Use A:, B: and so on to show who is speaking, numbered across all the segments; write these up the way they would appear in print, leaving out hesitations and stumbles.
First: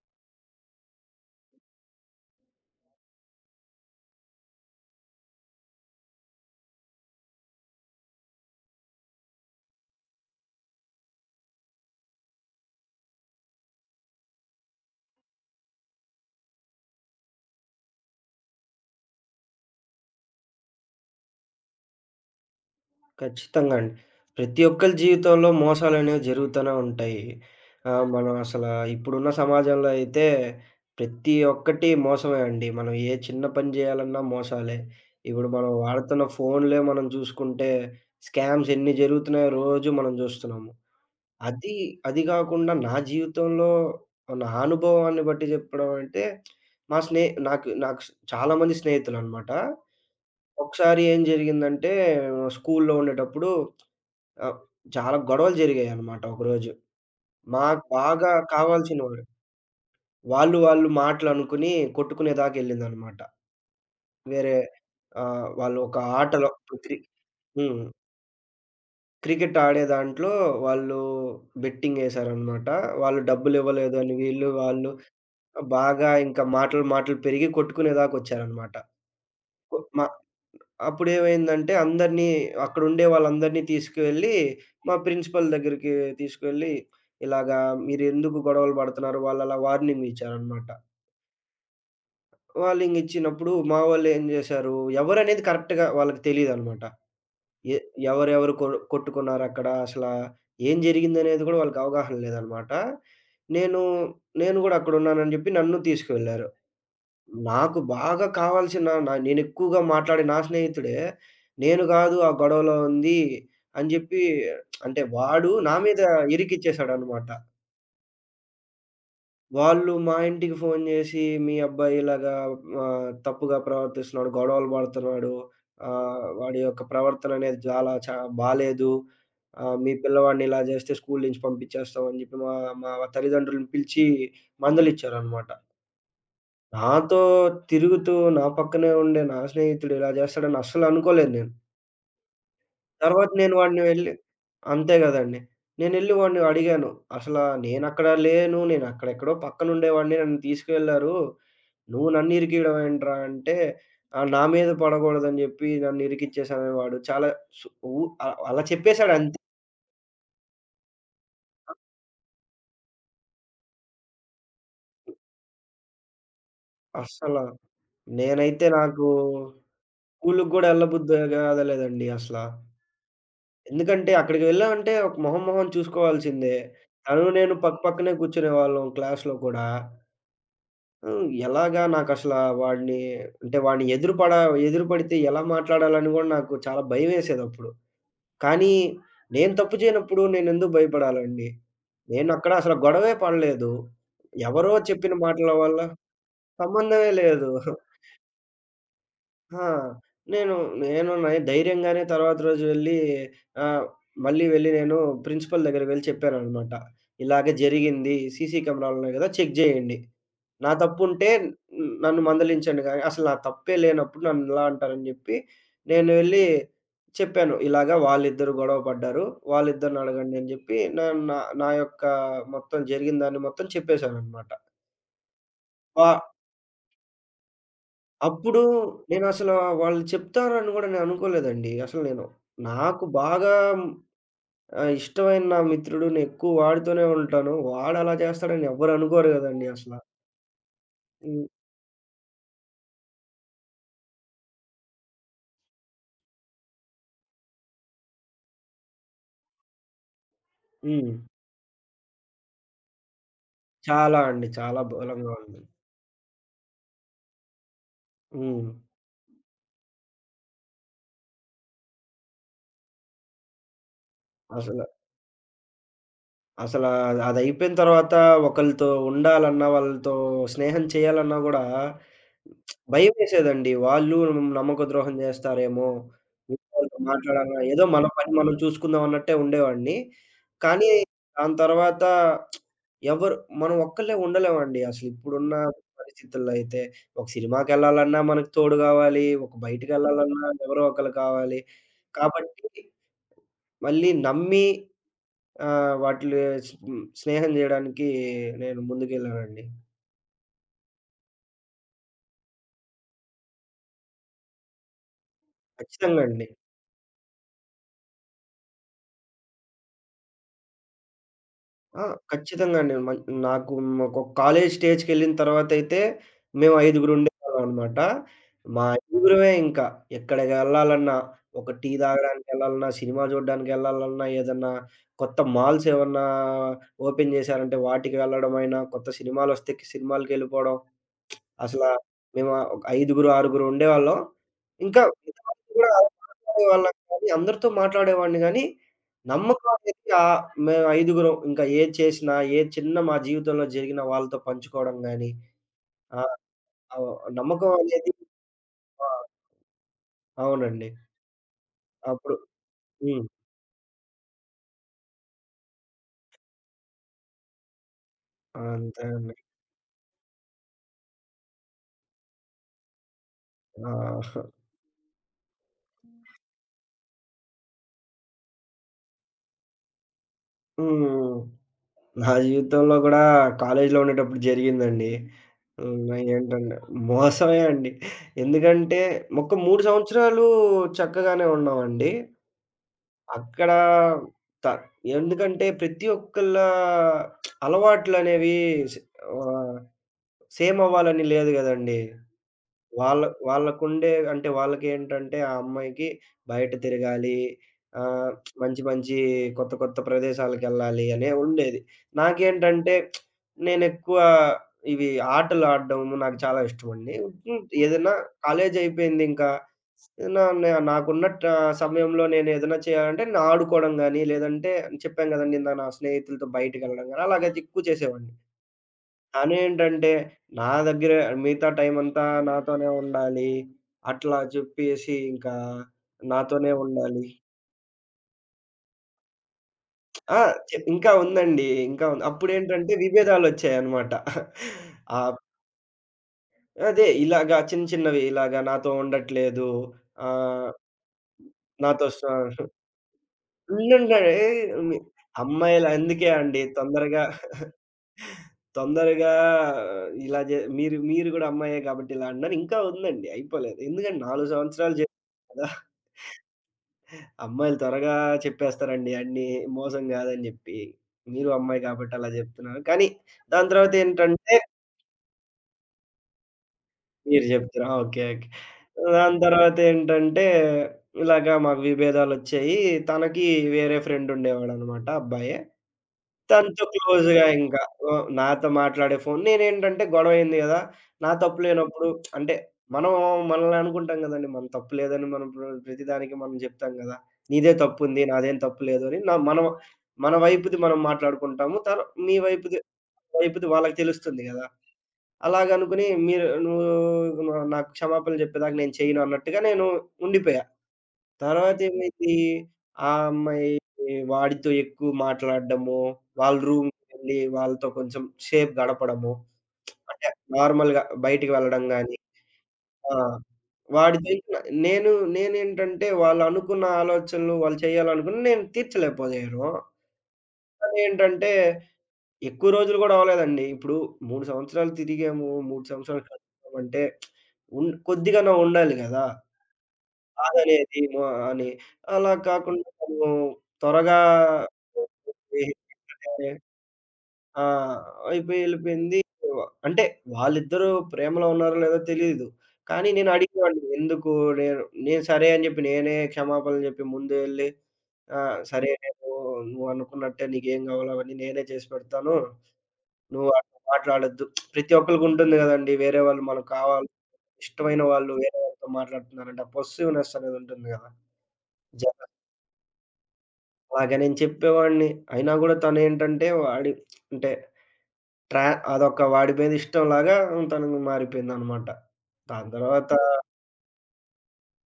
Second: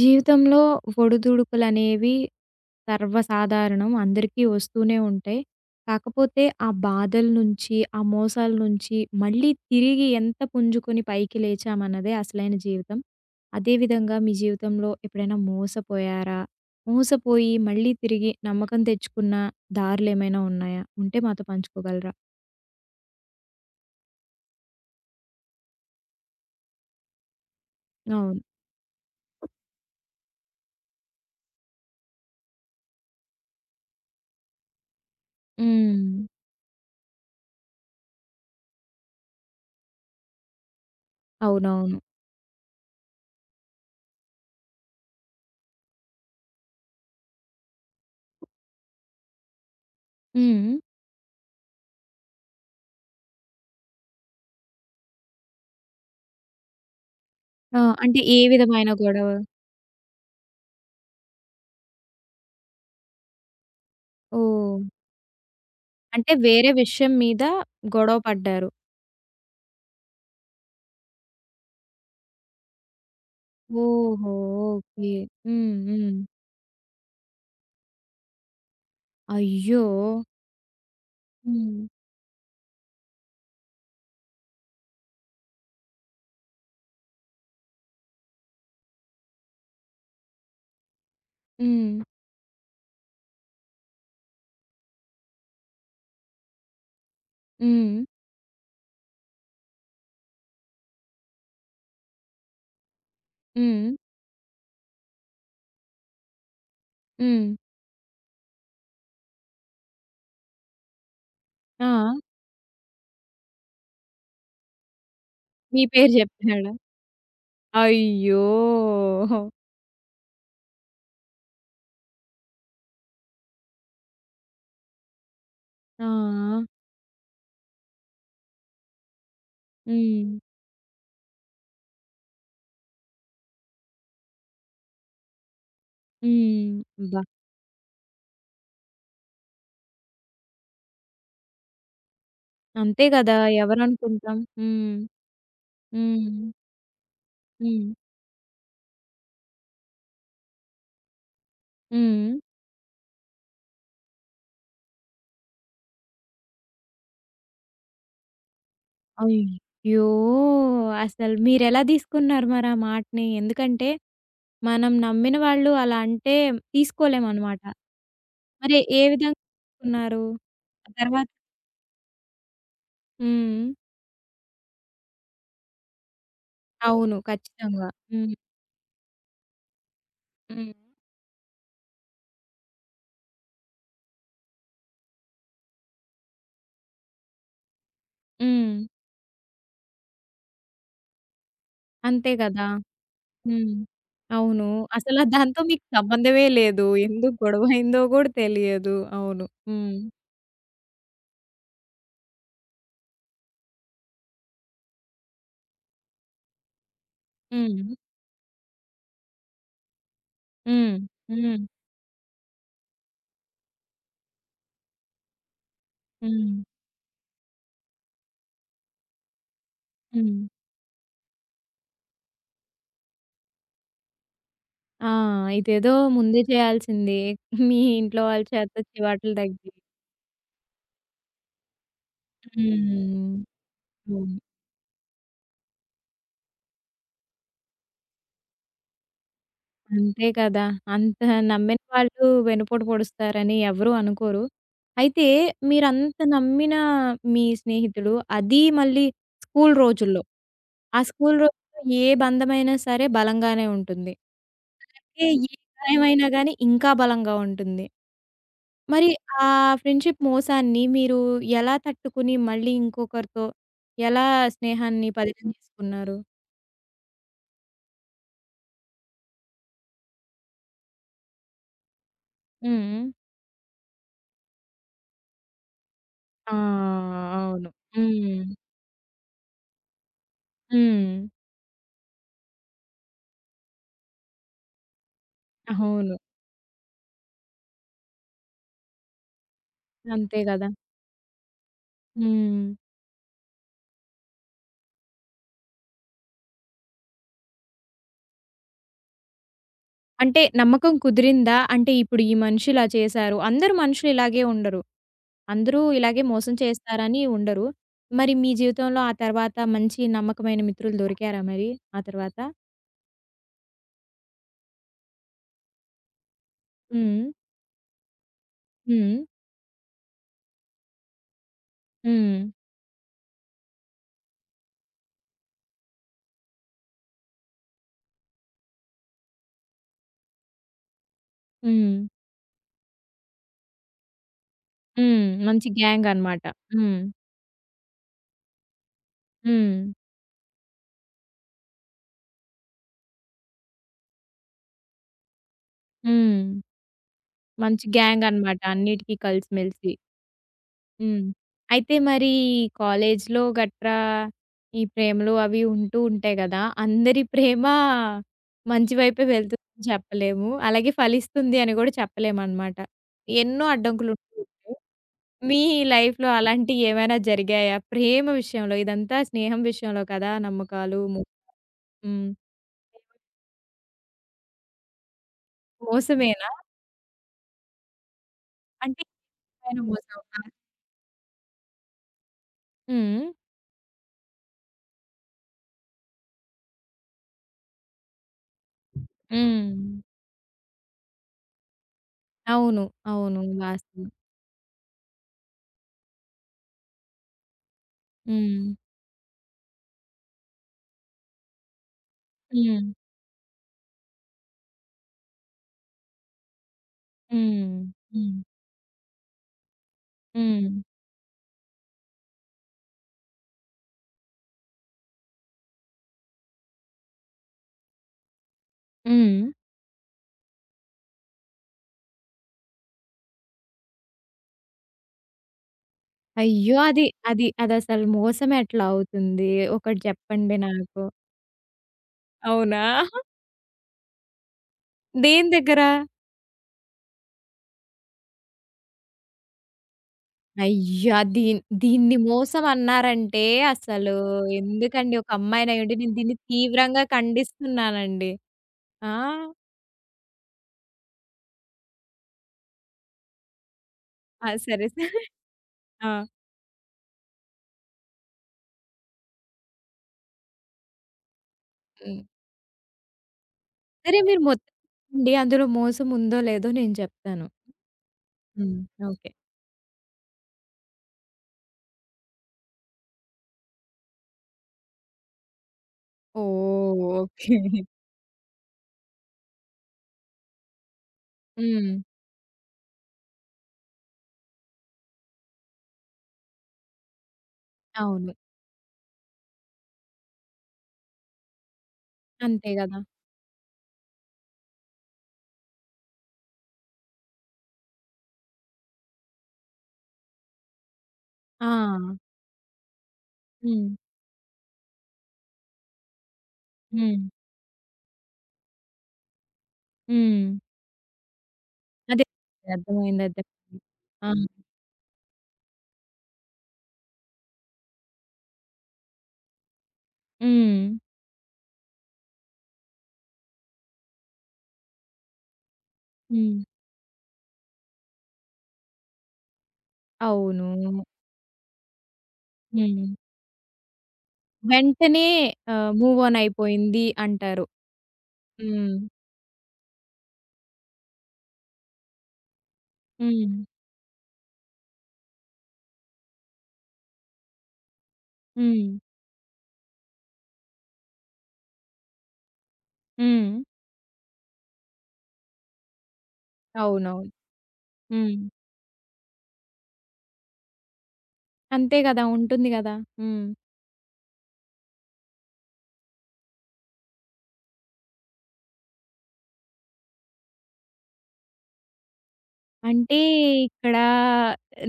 A: జీవితంలో ఒడిదుడుకులనేవి సర్వసాధారణం. అందరికీ వస్తూనే ఉంటాయి. కాకపోతే ఆ బాధల నుంచి, ఆ మోసాల నుంచి మళ్ళీ తిరిగి ఎంత పుంజుకొని పైకి లేచామన్నదే అసలైన జీవితం. అదేవిధంగా మీ జీవితంలో ఎప్పుడైనా మోసపోయారా? మోసపోయి మళ్ళీ తిరిగి నమ్మకం తెచ్చుకున్న దారులేమైనా ఉన్నాయా? ఉంటే మాతో పంచుకోగలరా?
B: ఖచ్చితంగా అండి. ప్రతి ఒక్కరి జీవితంలో మోసాలనేవి జరుగుతూనే ఉంటాయి. ఆహ్, మనం
A: అవును.
B: అసల ఇప్పుడున్న సమాజంలో అయితే ప్రతి ఒక్కటి మోసమే అండి. మనం ఏ చిన్న పని చేయాలన్నా మోసాలే. ఇప్పుడు మనం వాడుతున్న
A: హ్మ్.
B: ఫోన్‌లే మనం చూసుకుంటే స్కామ్స్ ఎన్ని జరుగుతున్నాయో రోజు మనం చూస్తున్నాము. అది
A: అవునవును.
B: అది గాకుండా నా జీవితంలో నా అనుభవాన్ని బట్టి చెప్పడం అంటే మా స్నే నాకు నాకు చాలా మంది స్నేహితులనమాట.
A: హ్మ్.
B: ఒకసారి ఏం జరిగిందంటే స్కూల్లో ఉండేటప్పుడు ఆ! చాలా గొడవలు జరిగాయనమాట ఒకరోజు.
A: ఆ,
B: మాకు
A: అంటే
B: బాగా
A: ఏ విధమైన
B: కావాల్సిన వాడు.
A: గొడవ?
B: వాళ్ళు వాళ్ళు మాటలనుకుని కొట్టుకునేదాకెళ్ళిందనమాట. వేరే
A: ఓహ్!
B: వాళ్ళు ఒక
A: అంటే
B: ఆటలో
A: వేరే
B: క్రి
A: విషయం మీద
B: హ్మ్.
A: గొడవ పడ్డారు.
B: క్రికెట్ ఆడే దాంట్లో వాళ్ళు బెట్టింగేశారనమాట. వాళ్ళు డబ్బులివ్వలేదు అని
A: ఓహో!
B: వీళ్ళు, వాళ్ళు
A: ఓకే. హ్మ్.
B: బాగా
A: హ్మ్.
B: ఇంకా మాటలు మాటలు పెరిగి కొట్టుకునేదాకొచ్చారనమాట. కొ
A: అయ్యో!
B: మా అప్పుడేమైందంటే
A: హ్మ్.
B: అందరినీ అక్కడుండే వాళ్ళందరినీ తీసుకువెళ్ళి మా ప్రిన్సిపల్ దగ్గరికి తీసుకువెళ్ళి, "ఇలాగా మీరెందుకు గొడవలు పడుతున్నారు?" వాళ్ళలా వార్నింగ్ ఇచ్చారనమాట.
A: హ్మ్.
B: వార్నింగ్ ఇచ్చినప్పుడు మా వాళ్ళేం జేశారు, ఎవరనేది కరెక్ట్‌గా వాళ్ళకి తెలీదనమాట. ఎ
A: హ్మ్.
B: ఎవరెవరు కొ కొట్టుకున్నారక్కడ, అసలా ఏం జరిగిందనేది గూడా వాళ్ళకి అవగాహన లేదనమాట. నేను
A: హ్మ్.
B: నేను గూడా అక్కడున్నానని జెప్పి నన్ను తీసుకువెళ్లారు.
A: హ్మ్.
B: నాకు బాగా కావాల్సిన నా నేనెక్కువగా మాట్లాడే నా స్నేహితుడే, నేను
A: ఆ,
B: గాదు ఆ గొడవలో ఉంది అని జెప్పి అంటే వాడు నా
A: మీ
B: మీద
A: పేరు చెప్పాడా?
B: ఇరికిచ్చేసాడనమాట.
A: అయ్యో!
B: వాళ్ళు మా ఇంటికి ఫోను జేసి, "మీ అబ్బాయి ఇలాగా తప్పుగా ప్రవర్తిస్తున్నాడు, గొడవలు పడుతున్నాడు. వాడి
A: ఆ.
B: యొక్క ప్రవర్తన అనేది చాలా బాలేదు. మీ
A: హ్మ్.
B: పిల్లవాడిని ఇలా జేస్తే స్కూలు నుంచి పంపించేస్తాం" అని జెప్పి మా మా తల్లిదండ్రులను పిలిచి మందలిచ్చారనమాట.
A: హ్మ్.
B: నాతో
A: అబ్బా!
B: తిరుగుతూ, నా పక్కనే ఉండే నా స్నేహితుడు ఇలా జేస్తాడని అస్సలనుకోలేదు నేను.
A: అంతే
B: తర్వాత
A: గదా!
B: నేను వాడిని వెళ్లి
A: ఎవరనుకుంటాం. హ్మ్.
B: అంతే గదండీ. నేనెళ్లి వాడిని
A: హ్మ్.
B: అడిగాను. "అసలా
A: హ్మ్.
B: నేనక్కడ లేను. నేనక్కడెక్కడో పక్కనుండేవాడిని. నన్ను తీసుకెళ్లారు. నువ్వు
A: హ్మ్.
B: నన్ను ఇరికియడం ఏంట్రా" అంటే, నా మీద పడగూడదని జెప్పి నన్ను ఇరికిచ్చేసాడని వాడు. చాలా సు ఊ అ అలా చెప్పేసాడంతే.
A: అయ్యో! అసలు మీరెలా తీసుకున్నారు మరి ఆ మాటని? ఎందుకంటే మనం నమ్మిన వాళ్ళు అలా అంటే
B: అస్సల
A: తీసుకోలేమనమాట.
B: నేనైతే
A: మరి ఏ
B: నాకు
A: విధంగా తీసుకున్నారు?
B: స్కూలుకి గూడా
A: ఆ
B: ఎళ్ళబుద్దే
A: తర్వాత
B: గాదలేదండి అసల.
A: హ్మ్.
B: ఎందుకంటే అక్కడికి వెళ్ళామంటే ఒక మొహం మొహం చూసుకోవాల్సిందే.
A: అవును.
B: తను నేను పక్క
A: ఖచ్చితంగా.
B: పక్కనే
A: హ్మ్.
B: కూర్చునేవాళ్ళం క్లాస్‌లో కూడా.
A: హ్మ్.
B: హ్మ్. ఎలాగా నాకసల వాడిని అంటే వాడిని ఎదురు పడ ఎదురు పడితే ఎలా మాట్లాడాలని గూడా నాకు చాలా భయమేసేదప్పుడు.
A: హ్మ్.
B: కానీ నేను తప్పు చేయనప్పుడు నేనెందుకు భయపడాలండి?
A: అంతే
B: నేనక్కడ
A: గదా!
B: అసల గొడవే పడలేదు.
A: హ్మ్. అవును.
B: ఎవరో చెప్పిన
A: అసల
B: మాటల
A: దాంతో
B: వల్ల
A: మీకు సంబంధమే లేదు.
B: సంబంధమే
A: ఎందుకు
B: లేదు.
A: గొడవయిందో గూడా తెలియదు. అవును.
B: ఆ!
A: హ్మ్.
B: నేను నేను నై ధైర్యంగానే తర్వాత రోజు వెళ్ళి ఆహ్, మళ్ళీ వెళ్ళి నేను ప్రిన్సిపల్ దగ్గరికి వెళ్ళి చెప్పాననమాట. ఇలాగ
A: హ్మ్.
B: జరిగింది. సీసీ కెమెరాలున్నాయి గదా! చెక్ జేయండి. నా
A: హ్మ్.
B: తప్పుంటే
A: హ్మ్.
B: నన్ను మందలించండి గానీ, అసలు నా తప్పే లేనప్పుడు నన్నిలా అంటారని జెప్పి, నేను వెళ్ళి
A: హ్మ్.
B: చెప్పాను. ఇలాగ వాళ్ళిద్దరు గొడవ పడ్డారు. వాళ్ళిద్దరిని అడగండి
A: హ్మ్.
B: అని జెప్పి, నేను నా నా యొక్క మొత్తం జరిగిన దాన్ని మొత్తం చెప్పేశాననమాట.
A: ఆ, ఇదేదో
B: వా
A: ముందే చేయాల్సింది. మీ ఇంట్లో వాళ్ళ
B: అప్పుడు
A: చేత చివాట్లు
B: నేనసల
A: తగ్గి.
B: వాళ్ళు చెప్తారని గూడా నేననుకోలేదండి. అసలు నేను నాకు
A: హ్మ్.
B: బాగా
A: అవును.
B: ఇష్టమైన నా మిత్రుడు. నేనెక్కువ వాడితోనే ఉంటాను. వాడలా చేస్తాడని ఎవ్వరు అనుకోరు గదండీ అసల.
A: అంతే కదా! అంత
B: హ్మ్.
A: నమ్మిన వాళ్ళు వెనుపోటు పొడుస్తారని ఎవరూ అనుకోరు. అయితే మీరంత నమ్మిన మీ స్నేహితులు అది మళ్ళీ స్కూల్ రోజుల్లో. ఆ
B: హ్మ్.
A: స్కూల్ రోజుల్లో ఏ బంధమైనా సరే బలంగానే ఉంటుంది.
B: చాలా అండి. చాలా
A: ఏ
B: బలంగా
A: ఏ
B: ఉంది.
A: గాయమైనా గానీ ఇంకా బలంగా ఉంటుంది.
B: హ్మ్.
A: మరి ఆ ఫ్రెండ్‌షిప్ మోసాన్ని మీరు ఎలా తట్టుకుని మళ్ళీ ఇంకొకరితో ఎలా
B: అసల
A: స్నేహాన్ని పదిలం చేసుకున్నారు?
B: అసల అదయిపోయిన తర్వాత ఒకళ్ళతో ఉండాలన్నా, వాళ్ళతో స్నేహం చేయాలన్నా గూడా
A: హ్మ్.
B: భయమేసేదండి. వాళ్ళు నమ్మక ద్రోహం జేస్తారేమో!
A: ఆ.
B: వాళ్ళతో మాట్లాడాలా
A: అవును.
B: ఏదో మన పని
A: హ్మ్.
B: మనం చూసుకుందాం అన్నట్టే ఉండేవాడిని. కానీ
A: హ్మ్.
B: దాని తర్వాత ఎవరు మనం ఒక్కళ్ళే ఉండలేమండి. అసలు ఇప్పుడున్న
A: అవును.
B: పరిస్థితుల్లో అయితే ఒక సినిమాకెళ్ళాలన్నా మనకు తోడు గావాలి. ఒక
A: అంతే
B: బయటికెళ్ళాలన్నా
A: గదా!
B: ఎవరో ఒకళ్ళు కావాలి.
A: హ్మ్.
B: కాబట్టి మళ్ళీ నమ్మి వాటిలో స్ స్నేహం జేయడానికి నేను ముందుకెళ్ళానండి.
A: అంటే నమ్మకం కుదిరిందా? అంటే ఇప్పుడు ఈ మనిషి ఇలా చేశారు. అందరూ మనుషులు ఇలాగే ఉండరు. అందరూ ఇలాగే
B: ఖచ్చితంగా అండి.
A: మోసం చేస్తారని ఉండరు. మరి మీ జీవితంలో ఆ తర్వాత మంచి నమ్మకమైన మిత్రులు దొరికారా మరి ఆ
B: ఆ!
A: తర్వాత?
B: ఖచ్చితంగా అండి. నాకు ఒక కాలేజీ స్టేజ్‌కెళ్ళిన తర్వాతయితే మేము
A: హ్మ్.
B: ఐదుగురుండేవాళ్ళం అనమాట. మా
A: హ్మ్.
B: ఐదుగురమే ఇంకా ఎక్కడికెళ్ళాలన్నా, ఒక టీ
A: హ్మ్.
B: తాగడానికెళ్ళాలన్నా, సినిమా చూడ్డానికెళ్ళాలన్నా, ఏదన్నా కొత్త మాల్స్ ఏమన్నా ఓపెన్ చేశారంటే వాటికి వెళ్ళడమైనా, కొత్త సినిమాలొస్తే సినిమాలకెళ్ళిపోవడం. అసలా
A: హ్మ్.
B: మేము ఒక ఐదుగురు, ఆరుగురు ఉండేవాళ్ళం. ఇంకా
A: హ్మ్. మంచి
B: మిగతావాళ్ళతో గూడా
A: గ్యాంగ్ అన్నమాట.
B: మాట్లాడేవాళ్ళం
A: హ్మ్.
B: కానీ, అందరితో మాట్లాడేవాడిని గానీ, నమ్మకం
A: హ్మ్.
B: అనేది ఆహ్, మేము ఐదుగురం. ఇంకా ఏది చేసినా, ఏ చిన్న మా జీవితంలో జరిగినా వాళ్ళతో పంచుకోవడం గానీ, ఆ!
A: హ్మ్.
B: నమ్మకం
A: మంచి
B: అనేది
A: గ్యాంగ్ అన్నమాట.
B: ఆ!
A: అన్నిటికి కలిసిమెలిసి.
B: అవునండి.
A: హ్మ్. అయితే మరి
B: అప్పుడు హ్మ్.
A: కాలేజ్‌లో గట్రా ఈ ప్రేమలు అవి ఉంటూ ఉంటాయి గదా! అందరి ప్రేమ మంచి
B: అంతే
A: వైపే
B: అండి.
A: వెళ్తుందని చెప్పలేము. అలాగే ఫలిస్తుంది అని గూడా చెప్పలేమనమాట. ఎన్నో అడ్డంకులు
B: ఆ!
A: ఉంటూ ఉంటాయి. మీ లైఫ్‌లో అలాంటియి ఏమైనా జరిగాయా? ప్రేమ విషయంలో ఇదంతా స్నేహం విషయంలో కదా! నమ్మకాలు మో
B: హ్మ్.
A: హ్మ్.
B: నా జీవితంలో గూడా కాలేజీలో ఉండేటప్పుడు జరిగిందండి. హ్మ్.
A: మోసమేనా?
B: ఏంటంటే మోసమే అండి. ఎందుకంటే
A: అంటే
B: ఒక 3
A: ఏమైనా మోసమా?
B: సంవత్సరాలు చక్కగానే ఉన్నామండి.
A: హ్మ్.
B: అక్కడ త ఎందుకంటే ప్రతి ఒక్కళ్ళ అలవాట్లనేవి సే
A: హ్మ్.
B: ఆహ్, సేమ్ అవ్వాలని లేదు గదండీ!
A: అవును.
B: వాళ్ళ
A: అవును. వాస్తవం.
B: వాళ్ళకుండే అంటే వాళ్ళకేంటంటే ఆ అమ్మాయికి బయట తిరగాలి. ఆహ్,
A: హ్మ్.
B: మంచి మంచి కొత్త కొత్త ప్రదేశాలకెళ్ళాలి అనే ఉండేది.
A: హ్మ్.
B: నాకేంటంటే నేనెక్కువ ఇవి ఆటలు ఆడడము నాకు చాలా ఇష్టమండి. హ్మ్.
A: హ్మ్.
B: ఏదైనా
A: హ్మ్.
B: కాలేజీ అయిపోయిందింకా. నా
A: హ్మ్.
B: నే నాకున్న సమయంలో నేనేదైనా చేయాలంటే నేను ఆడుకోవడం గాని, లేదంటే చెప్పాను గదండీ! ఇందాక నా స్నేహితులతో బయటికెళ్ళడం గాని అలాగే ఎక్కువ చేసేవాడిని.
A: హ్మ్.
B: తనేంటంటే, నా దగ్గరే మిగతా టైమంతా నాతోనే ఉండాలి. అట్లా చెప్పేసి ఇంకా
A: అయ్యో!
B: నాతోనే
A: అది
B: ఉండాలి.
A: అది అదసలు మోసం ఎట్లా అవుతుంది? ఒకటి
B: ఆ!
A: చెప్పండి నాకు?
B: ఇంకా ఉందండి. ఇంకా ఉంది.
A: అవునా?
B: అప్పుడేంటంటే విభేదాలొచ్చాయనమాట. ఆహ్,
A: దేని దగ్గర?
B: అదే ఇలాగా చిన్న చిన్నవి ఇలాగా నాతో ఉండట్లేదు. ఆహ్,
A: అయ్యా! దీన్
B: నాతో
A: దీన్ని
B: స
A: మోసం అన్నారంటే అసలు
B: ఉండుండే మీ
A: ఎందుకండి? ఒక
B: అమ్మాయిలు
A: అమ్మాయినయ్యుండి నేను
B: అందుకే
A: దీన్ని
B: అండి
A: తీవ్రంగా
B: తొందరగా
A: ఖండిస్తున్నానండి. ఆ!
B: తొందరగా ఇలా జె మీరు మీరు గూడా అమ్మాయే కాబట్టి ఇలా అన్నారు. ఇంకా ఉందండి అయిపోలేదు. ఎందుకంటే
A: ఆ,
B: 4
A: సరే.
B: సంవత్సరాలు
A: సరే.
B: కదా!
A: ఆ.
B: అమ్మాయిలు త్వరగా చెప్పేస్తారండి అన్నీ. మోసం గాదని జెప్పి. మీరు అమ్మాయి కాబట్టి
A: హ్మ్.
B: అలా జెప్తున్నారు. కానీ దాని తర్వాత
A: సరే మీరు
B: ఏంటంటే
A: మొత్తం చెప్పండి. అందులో మోసం ఉందో లేదో నేను
B: మీరు
A: చెప్తాను.
B: జెప్తున్నారు. ఆ! ఓకే. ఓకే.
A: హ్మ్. ఓకే.
B: దాని తర్వాత ఏంటంటే ఇలాగ మాకు విభేదాలొచ్చాయి. తనకి వేరే ఫ్రెండ్ ఉండేవాడనమాట అబ్బాయే. తనతో
A: ఓహ్!
B: క్లోజ్‌గా
A: ఓకే.
B: ఇంకా ఓహ్, నాతో మాట్లాడే ఫోను. నేనేంటంటే గొడవయింది గదా! నా తప్పు
A: హ్మ్.
B: లేనప్పుడు అంటే మనం మనల్ని అనుకుంటాం గదండీ. మన తప్పు లేదని మనం ప్రతిదానికి మనం జెప్తాం గదా! నీదే తప్పుంది.
A: అవును.
B: నాదేం తప్పు లేదు అని. మనం మన వైపుది మనం మాట్లాడుకుంటాము. మీ
A: అంతే
B: వైపుది
A: గదా!
B: వైపుది వాళ్ళకి తెలుస్తుంది గదా! అలాగనుకుని నువ్వు నాకు క్షమాపణలు జెప్పేదాకా నేను చేయను అన్నట్టుగా నేను ఉండిపోయా.
A: ఆ.
B: తర్వాత ఏమైంది, ఆ అమ్మాయి
A: హ్మ్.
B: వాడితో ఎక్కువ మాట్లాడడము, వాళ్ళ
A: హ్మ్.
B: రూమ్‌కెళ్ళి వాళ్ళతో కొంచెం సేపు గడపడము. అంటే
A: హ్మ్.
B: నార్మల్‌గా బయటికి వెళ్ళడం గాని
A: అదే.
B: ఆ!
A: అర్థమైంది. అర్థమైంది. ఆ.
B: వాడితో ఇంక నేను నేనేంటంటే వాళ్ళనుకున్న ఆలోచనలు వాళ్ళు చేయాలనుకున్నయి నేను తీర్చలేకపోయాను.
A: హ్మ్.
B: కానేంటంటే ఎక్కువ రోజులు గూడా అవ్వలేదండి. ఇప్పుడు 3 సంవత్సరాలు తిరిగాము, 3 సంవత్సరాలు
A: హ్మ్.
B: కలుసుకున్నామంటే కొద్దిగన్నా ఉండాలి గదా!
A: అవును.
B: బాధనేది మ అని. అలా కాకుండా
A: హ్మ్.
B: తను త్వరగా
A: వెంటనే ఆహ్, మూవ్ ఆన్ అయిపోయింది
B: ఆ!
A: అంటారు.
B: అయిపోయి
A: హ్మ్.
B: ఎళ్ళిపోయింది. అంటే వాళ్ళిద్దరూ ప్రేమలో ఉన్నారో లేదో తెలీదు. కానీ
A: హ్మ్.
B: నేనడిగేవాడిని. ఎందుకు నేను నేను సరే అని జెప్పి నేనే క్షమాపణలు జెప్పి ముందే ఎళ్లి ఆ!
A: హ్మ్.
B: సరే నేను నువ్వనుకున్నట్టే నీకేం గావాలో అవన్నీ నేనే చేసి పెడతాను. నువ్వు
A: హ్మ్.
B: అట్లా మాట్లాడొద్దు. ప్రతి ఒక్కళ్ళకుంటుంది గదండీ. వేరే వాళ్ళు మనకు కావాలి
A: అవునవును.
B: ఇష్టమైన వాళ్ళు
A: హ్మ్.
B: వేరే వాళ్ళతో మాట్లాడుతున్నారంటే ఆ పొస్సివ్‌నెస్ అనేదుంటుంది గదా!
A: అంతే
B: జ
A: గదా! ఉంటుంది గదా! హ్మ్.
B: అలాగా నేను చెప్పేవాడిని. అయినా గూడా తనేంటంటే వాడి అంటే ట్రా అదొక వాడి మీద ఇష్టంలాగా తను మారిపోయిందనమాట. దాని తర్వాత
A: అంటే ఇక్కడ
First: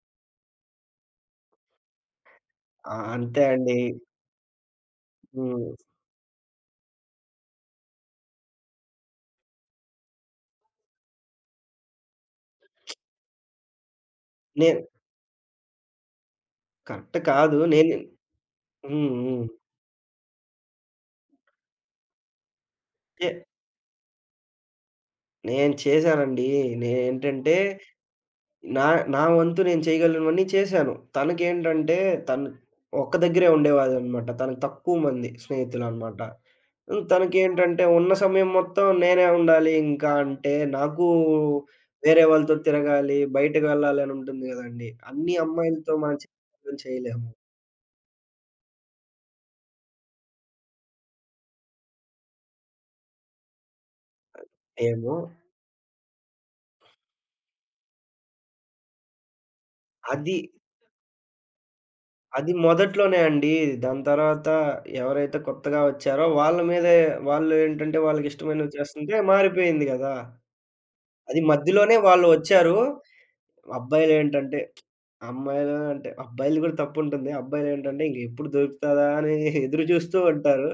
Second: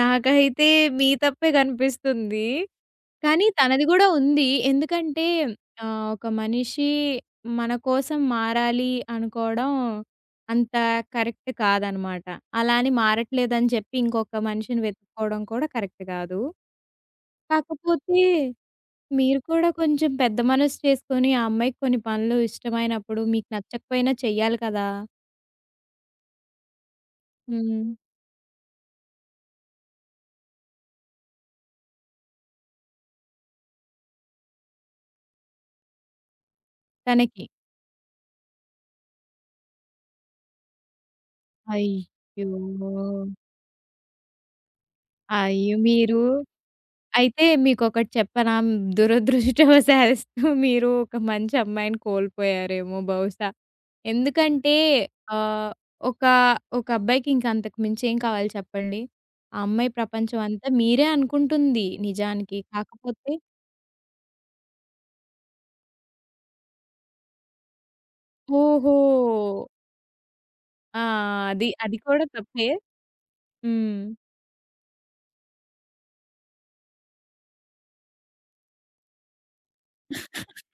A: నాకైతే మీ తప్పే కనిపిస్తుంది.
B: ఆ! అంతే
A: కానీ
B: అండి.
A: తనది గూడా ఉంది. ఎందుకంటే
B: హ్మ్.
A: ఆహ్, ఒక మనిషి మన కోసం మారాలి అనుకోవడం అంత కరెక్ట్ కాదనమాట. అలా అని మారట్లేదని చెప్పి ఇంకొక మనిషిని
B: నేను
A: వెతుక్కోవడం కూడా కరెక్ట్ కాదు.
B: కరెక్ట్ కాదు. నేను
A: కాకపోతే
B: హ్మ్.
A: మీరు
B: హ్మ్.
A: కూడా కొంచెం పెద్ద మనసు చేసుకొని ఆ అమ్మాయికి కొన్ని పనులు ఇష్టమైనప్పుడు
B: చే
A: మీకు నచ్చకపోయినా చెయ్యాలి కదా!
B: నేను చేశానండి. నేనేంటంటే
A: హ్మ్.
B: నా నా వంతు నేను చేయగలనివన్నీ చేశాను. తనకేంటంటే తను ఒక్క దగ్గరే ఉండేవాడనమాట. తనకు తక్కువ మంది స్నేహితులనమాట. హ్మ్.
A: తనకి.
B: తనకేంటంటే ఉన్న సమయం మొత్తం నేనే ఉండాలి ఇంకా అంటే నాకు వేరే
A: అయ్యో!
B: వాళ్ళతో తిరగాలి, బయటకి వెళ్ళాలి అని ఉంటుంది గదండీ. అన్ని
A: అయ్యో!
B: అమ్మాయిలతో మనం
A: మీరు
B: చెప్పినట్టు చేయలేము.
A: అయితే మీకొకటి చెప్పనా? దురదృష్టవశాస్తు మీరు ఒక మంచి అమ్మాయిని కోల్పోయారేమో బహుశా. ఎందుకంటే
B: ఏమో
A: ఆహ్, ఒక, ఒక అబ్బాయికి ఇంక అంతకు మించి ఏం కావాలి చెప్పండి? ఆ అమ్మాయి
B: అది
A: ప్రపంచం అంతా మీరే అనుకుంటుంది
B: అది
A: నిజానికి.
B: మొదట్లోనే
A: కాకపోతే
B: అండి. దాని తర్వాత ఎవరైతే కొత్తగా వచ్చారో వాళ్ళ మీదే వాళ్ళు ఏంటంటే వాళ్ళకి ఇష్టమైనవి
A: ఓహో!
B: చేస్తుంటే మారిపోయింది గదా!
A: ఆ!
B: అది
A: అది అది
B: మధ్యలోనే
A: కూడా
B: వాళ్ళు
A: తప్పే.
B: వచ్చారు.
A: హ్మ్.
B: అబ్బాయిలేంటంటే అమ్మాయిలు అంటే అబ్బాయిలు గూడా తప్పుంటుంది. అబ్బాయిలేంటంటే ఇంకెప్పుడు దొరుకుతదా అని ఎదురు జూస్తూ ఉంటారు.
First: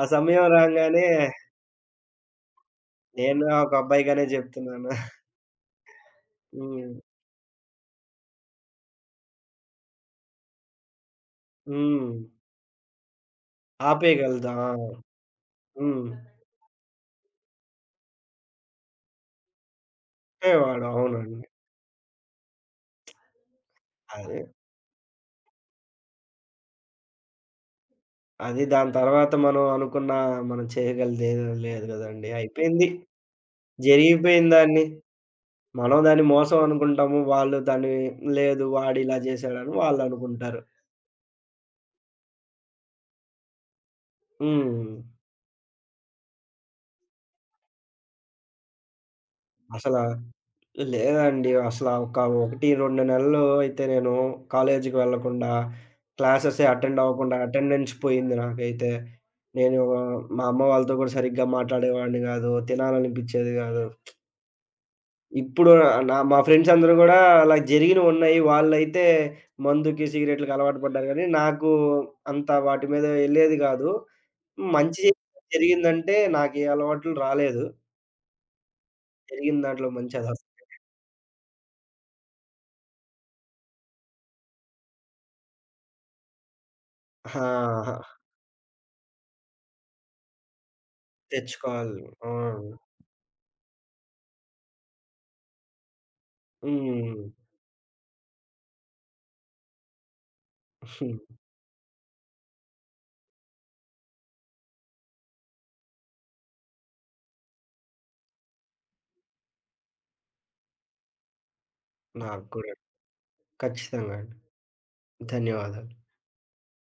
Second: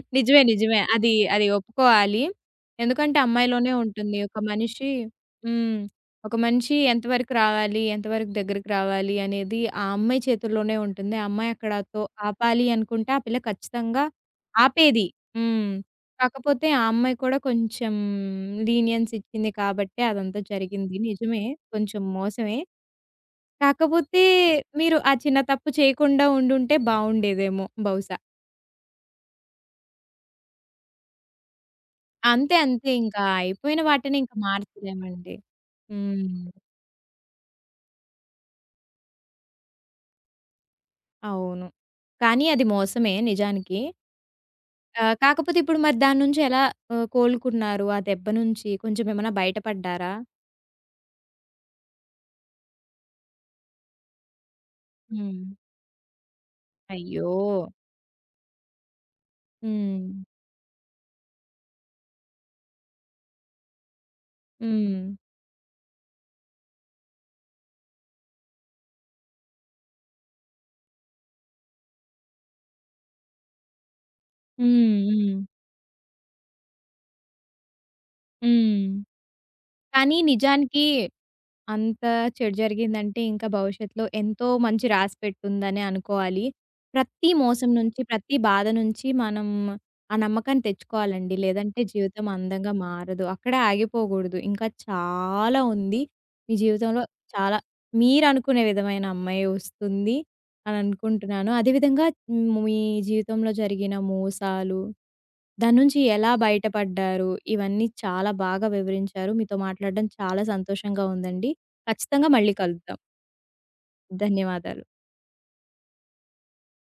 B: ఆ
A: నిజమే.
B: సమయం
A: నిజమే.
B: రాంగానే
A: అది ఒప్పుకోవాలి. ఎందుకంటే
B: నేను
A: అమ్మాయిలోనే
B: ఒక
A: ఉంటుంది.
B: అబ్బాయిగానే
A: ఒక మనిషి
B: జెప్తున్నాను.
A: హ్మ్. ఒక మనిషి
B: హ్మ్.
A: ఎంతవరకు రావాలి, ఎంతవరకు దగ్గరికి రావాలి అనేది ఆ అమ్మాయి చేతుల్లోనే ఉంటుంది. ఆ అమ్మాయి అక్కడ తో
B: హ్మ్.
A: ఆపాలి అనుకుంటే ఆ పిల్ల ఖచ్చితంగా
B: ఆపేయగలదా?
A: ఆపేది. హ్మ్.
B: హ్మ్.
A: కాకపోతే ఆ అమ్మాయి కూడా కొంచెం లీనియన్స్ ఇచ్చింది కాబట్టే అదంతా
B: చెప్పేవాడు.
A: జరిగింది.
B: అవునండి.
A: నిజమే. కొంచెం మోసమే. కాకపోతే
B: అదే.
A: మీరు ఆ చిన్న తప్పు చేయకుండా ఉండుంటే బావుండేదేమో బహుశా.
B: అది దాని తర్వాత మనం అనుకున్న మనం చేయగలిదేది లేదు గదండీ.
A: అంతే.
B: అయిపోయింది.
A: అంతే. ఇంకా అయిపోయిన వాటిని ఇంక
B: జరిగిపోయిందాన్ని.
A: మార్చలేమండి.
B: మనం దాన్ని
A: హ్మ్.
B: మోసం అనుకుంటాము. వాళ్ళు దాన్ని లేదు వాడిలా జేశాడని వాళ్ళనుకుంటారు.
A: అవును. కానీ అది మోసమే నిజానికి.
B: హ్మ్.
A: ఆహ్, కాకపోతే ఇప్పుడు మరి దాని నుంచి ఎలా ఆహ్, కోలుకున్నారు? ఆ దెబ్బ నుంచి కొంచెం ఏమైనా
B: అసలా
A: బయటపడ్డారా?
B: లేదండి. అసలా ఒక 1, 2 నెలలు అయితే నేను కాలేజీకి
A: హ్మ్.
B: వెళ్ళకుండా, క్లాసెసే అటెండ్
A: అయ్యో!
B: అవ్వకుండా అటెండెన్స్ పోయింది నాకైతే. నేను
A: హ్మ్.
B: మా అమ్మ వాళ్ళతో కూడా సరిగ్గా మాట్లాడేవాడిని గాదు. తినాలనిపిచ్చేది గాదు.
A: హ్మ్.
B: ఇప్పుడు మా ఫ్రెండ్స్ అందరూ గూడా అలా జరిగినవున్నాయి. వాళ్ళైతే మందుకి, సిగరెట్‌లకి అలవాటు పడ్డారు గానీ, నాకు అంత వాటి మీద యెళ్ళేది గాదు.
A: హ్మ్.
B: మంచి
A: హ్మ్.
B: జరిగిందంటే నాకే అలవాట్లు రాలేదు.
A: హ్మ్.
B: జరిగిన దాంట్లో మంచి
A: కానీ నిజానికి అంత చెడు జరిగిందంటే ఇంకా భవిష్యత్తులో ఎంతో మంచి రాసి పెట్టుందనే అనుకోవాలి. ప్రతి మోసం నుంచి,
B: ఆ!
A: ప్రతి బాధ నుంచి మనం ఆ నమ్మకాన్ని తెచ్చుకోవాలండి. లేదంటే
B: తెచ్చుకోవాలి.
A: జీవితం
B: ఆ!
A: అందంగా మారదు. అక్కడే ఆగిపోకూడదు. ఇంకా చాలా ఉంది. మీ జీవితంలో
B: హ్మ్.
A: చాలా మీరనుకునే విధమైన అమ్మాయి వస్తుంది అని అనుకుంటున్నాను. అదే విధంగా హ్మ్, మీ జీవితంలో జరిగిన మోసాలు, దాని నుంచి ఎలా బయటపడ్డారు? ఇవన్నీ చాలా బాగా వివరించారు. మీతో మాట్లాడడం చాలా సంతోషంగా ఉందండి. ఖచ్చితంగా
B: నాకు
A: మళ్ళీ
B: కూడా.
A: కలుద్దాం.
B: ఖచ్చితంగా అండి.
A: ధన్యవాదాలు.
B: ధన్యవాదాలు.